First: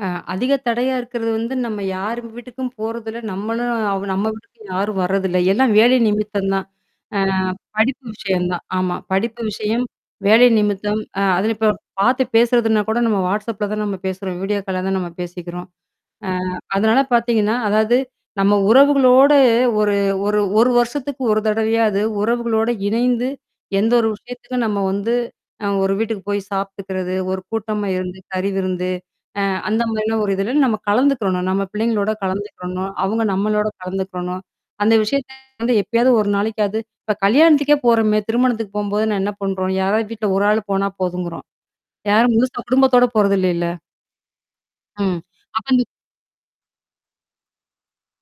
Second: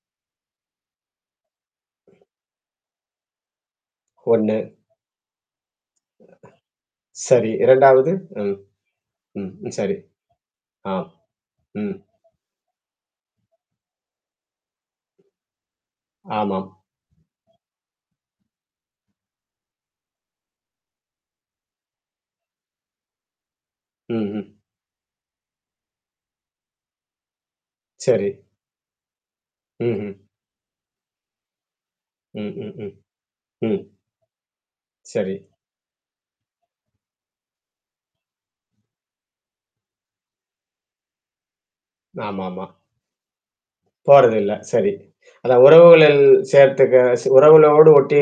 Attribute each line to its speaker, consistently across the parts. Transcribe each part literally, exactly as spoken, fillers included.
Speaker 1: அ அதிக தடையா இருக்கிறது வந்து நம்ம யாரு வீட்டுக்கும் போறதில்ல, நம்மளும் அவ நம்ம
Speaker 2: ஒண்ணு.
Speaker 1: வீட்டுக்கும் யாரும் வரதில்ல, எல்லாம் வேலை நிமித்தம் தான். அ
Speaker 2: சரி,
Speaker 1: படிப்பு
Speaker 2: இரண்டாவது
Speaker 1: விஷயம்
Speaker 2: ம்.
Speaker 1: தான், ஆமா. படிப்பு
Speaker 2: ம்.
Speaker 1: விஷயம்,
Speaker 2: சரி.
Speaker 1: வேலை
Speaker 2: ஆ.
Speaker 1: நிமித்தம், அ அதில இப்ப
Speaker 2: ம்.
Speaker 1: பார்த்து பேசுறதுனா கூட நம்ம Whatsappல தான் நம்ம பேசுறோம், வீடியோ கால்ல தான் நம்ம பேசிக்கிறோம். அ
Speaker 2: ஆமாம்.
Speaker 1: அதனால பாத்தீங்கன்னா, அதாவது நம்ம உறவுகளோட ஒரு ஒரு ஒரு வருஷத்துக்கு ஒரு தடவையாது உறவுகளோடு இணைந்து, எந்த ஒரு
Speaker 2: ம், ம்.
Speaker 1: விஷயத்துக்கும் நம்ம வந்து அ ஒரு வீட்டுக்கு போய் சாப்பி்டுக்கிறது, ஒரு கூட்டமா இருந்து
Speaker 2: சரி.
Speaker 1: கறிவிருந்து, அ அந்த
Speaker 2: ம்ஹ்ம்.
Speaker 1: மாரியான ஒரு இதுல நம்ம கலந்துக்கிறணும், நம்ம பிள்ளைங்களோட
Speaker 2: ம், ம்,
Speaker 1: கலந்துக்கிறணும்,
Speaker 2: ம்.
Speaker 1: அவுங்க நம்மளோட
Speaker 2: ம்.
Speaker 1: கலந்துக்கிறணும். அந்த விஷயத்த
Speaker 2: சரி.
Speaker 1: வந்து எப்பயாவது ஒரு நாளைக்காவது இப்ப கல்யாணத்துக்கே போறோமே, திருமணத்துக்கு போம்போது நான் என்ன பண்றோம்? யாராவது வீட்ல ஒரு ஆள் போனா போதுங்கறோம். யாரும் முழுசா
Speaker 2: ஆமாமா.
Speaker 1: குடும்பத்தோட போறதில்லைல?
Speaker 2: போறதில்ல, சரி.
Speaker 1: ம்.
Speaker 2: அதான்
Speaker 1: அப்பந்த
Speaker 2: உறவுகளில் சேர்த்துக்க உறவுகளோடு ஒட்டி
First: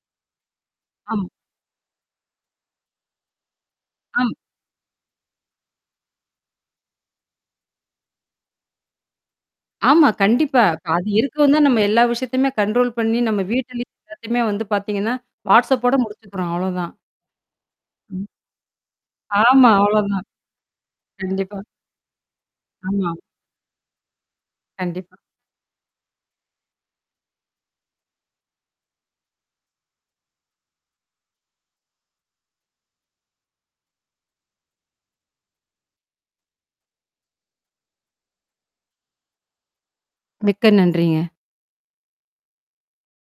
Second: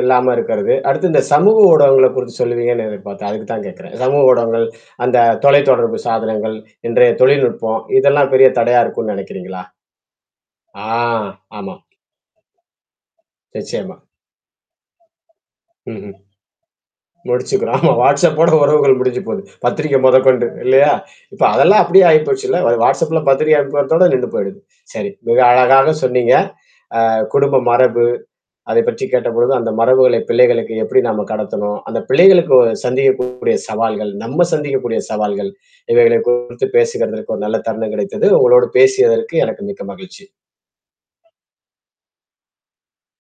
Speaker 2: இல்லாம இருக்கிறது, அடுத்து இந்த
Speaker 1: ஆமா.
Speaker 2: சமூக ஊடகங்கள குறித்து சொல்லுவீங்கன்னு எதிர்பார்த்தேன், அதுக்கு தான் கேக்கறேன். சமூக
Speaker 1: ஆம்.
Speaker 2: ஊடகங்கள், அந்த தொலைத்தொடர்பு சாதனங்கள், இன்றைய தொழில்நுட்பம், இதெல்லாம் பெரிய தடையா இருக்கும்ன்னு நெனைக்கிறீங்களா?
Speaker 1: ஆமா, கண்டிப்பா.
Speaker 2: ஆ,
Speaker 1: அது இருக்கவும் தான் நம்ம
Speaker 2: ஆமாம்.
Speaker 1: எல்லா விஷயத்தையுமே கண்ட்ரோல் பண்ணி நம்ம வீட்லயே
Speaker 2: நிச்சயமா.
Speaker 1: எல்லாத்தியுமே வந்து பாத்தீங்கன்னா WhatsApp ஓட
Speaker 2: ம்ஹ்ம்.
Speaker 1: முடிச்சுக்கறோம், அவ்ளோதான்.
Speaker 2: முடிச்சுக்கிறோம் ஆமா,
Speaker 1: ம்.
Speaker 2: WhatsApp ஓட உறவுகள் முடிஞ்சு போது,
Speaker 1: ஆமா,
Speaker 2: பத்திரிக்க
Speaker 1: அவ்ளோதான்.
Speaker 2: மொதற்கொண்டு இல்லையா? இப்ப
Speaker 1: கண்டிப்பா.
Speaker 2: அதெல்லாம் அப்படியியே ஆயிப்போச்சுல்ல
Speaker 1: ஆமா.
Speaker 2: WhatsAppல பத்திரிக்கை அனுப்புறதோட நின்னு போயிடுது. சரி,
Speaker 1: கண்டிப்பா.
Speaker 2: மிக அழகாக சொன்னீங்க, அ குடும்ப மரபு, அதை பற்றி கேட்டபொழுது அந்த மரபுகளை பிள்ளைகளுக்கு எப்படி நாம கடத்தணும்? அந்த பிள்ளைகளுக்கு சந்திக்கக்கூடிய சவால்கள், நம்ம சந்திக்கக்கூடிய சவால்கள், இவைகளை குறித்து பேசுகிறதற்கு ஒரு நல்ல தருணம் கிடைத்தது. உங்களோடு பேசியதற்கு எனக்கு மிக்க மகிழ்ச்சி.
Speaker 1: மிக்க நன்றிங்க.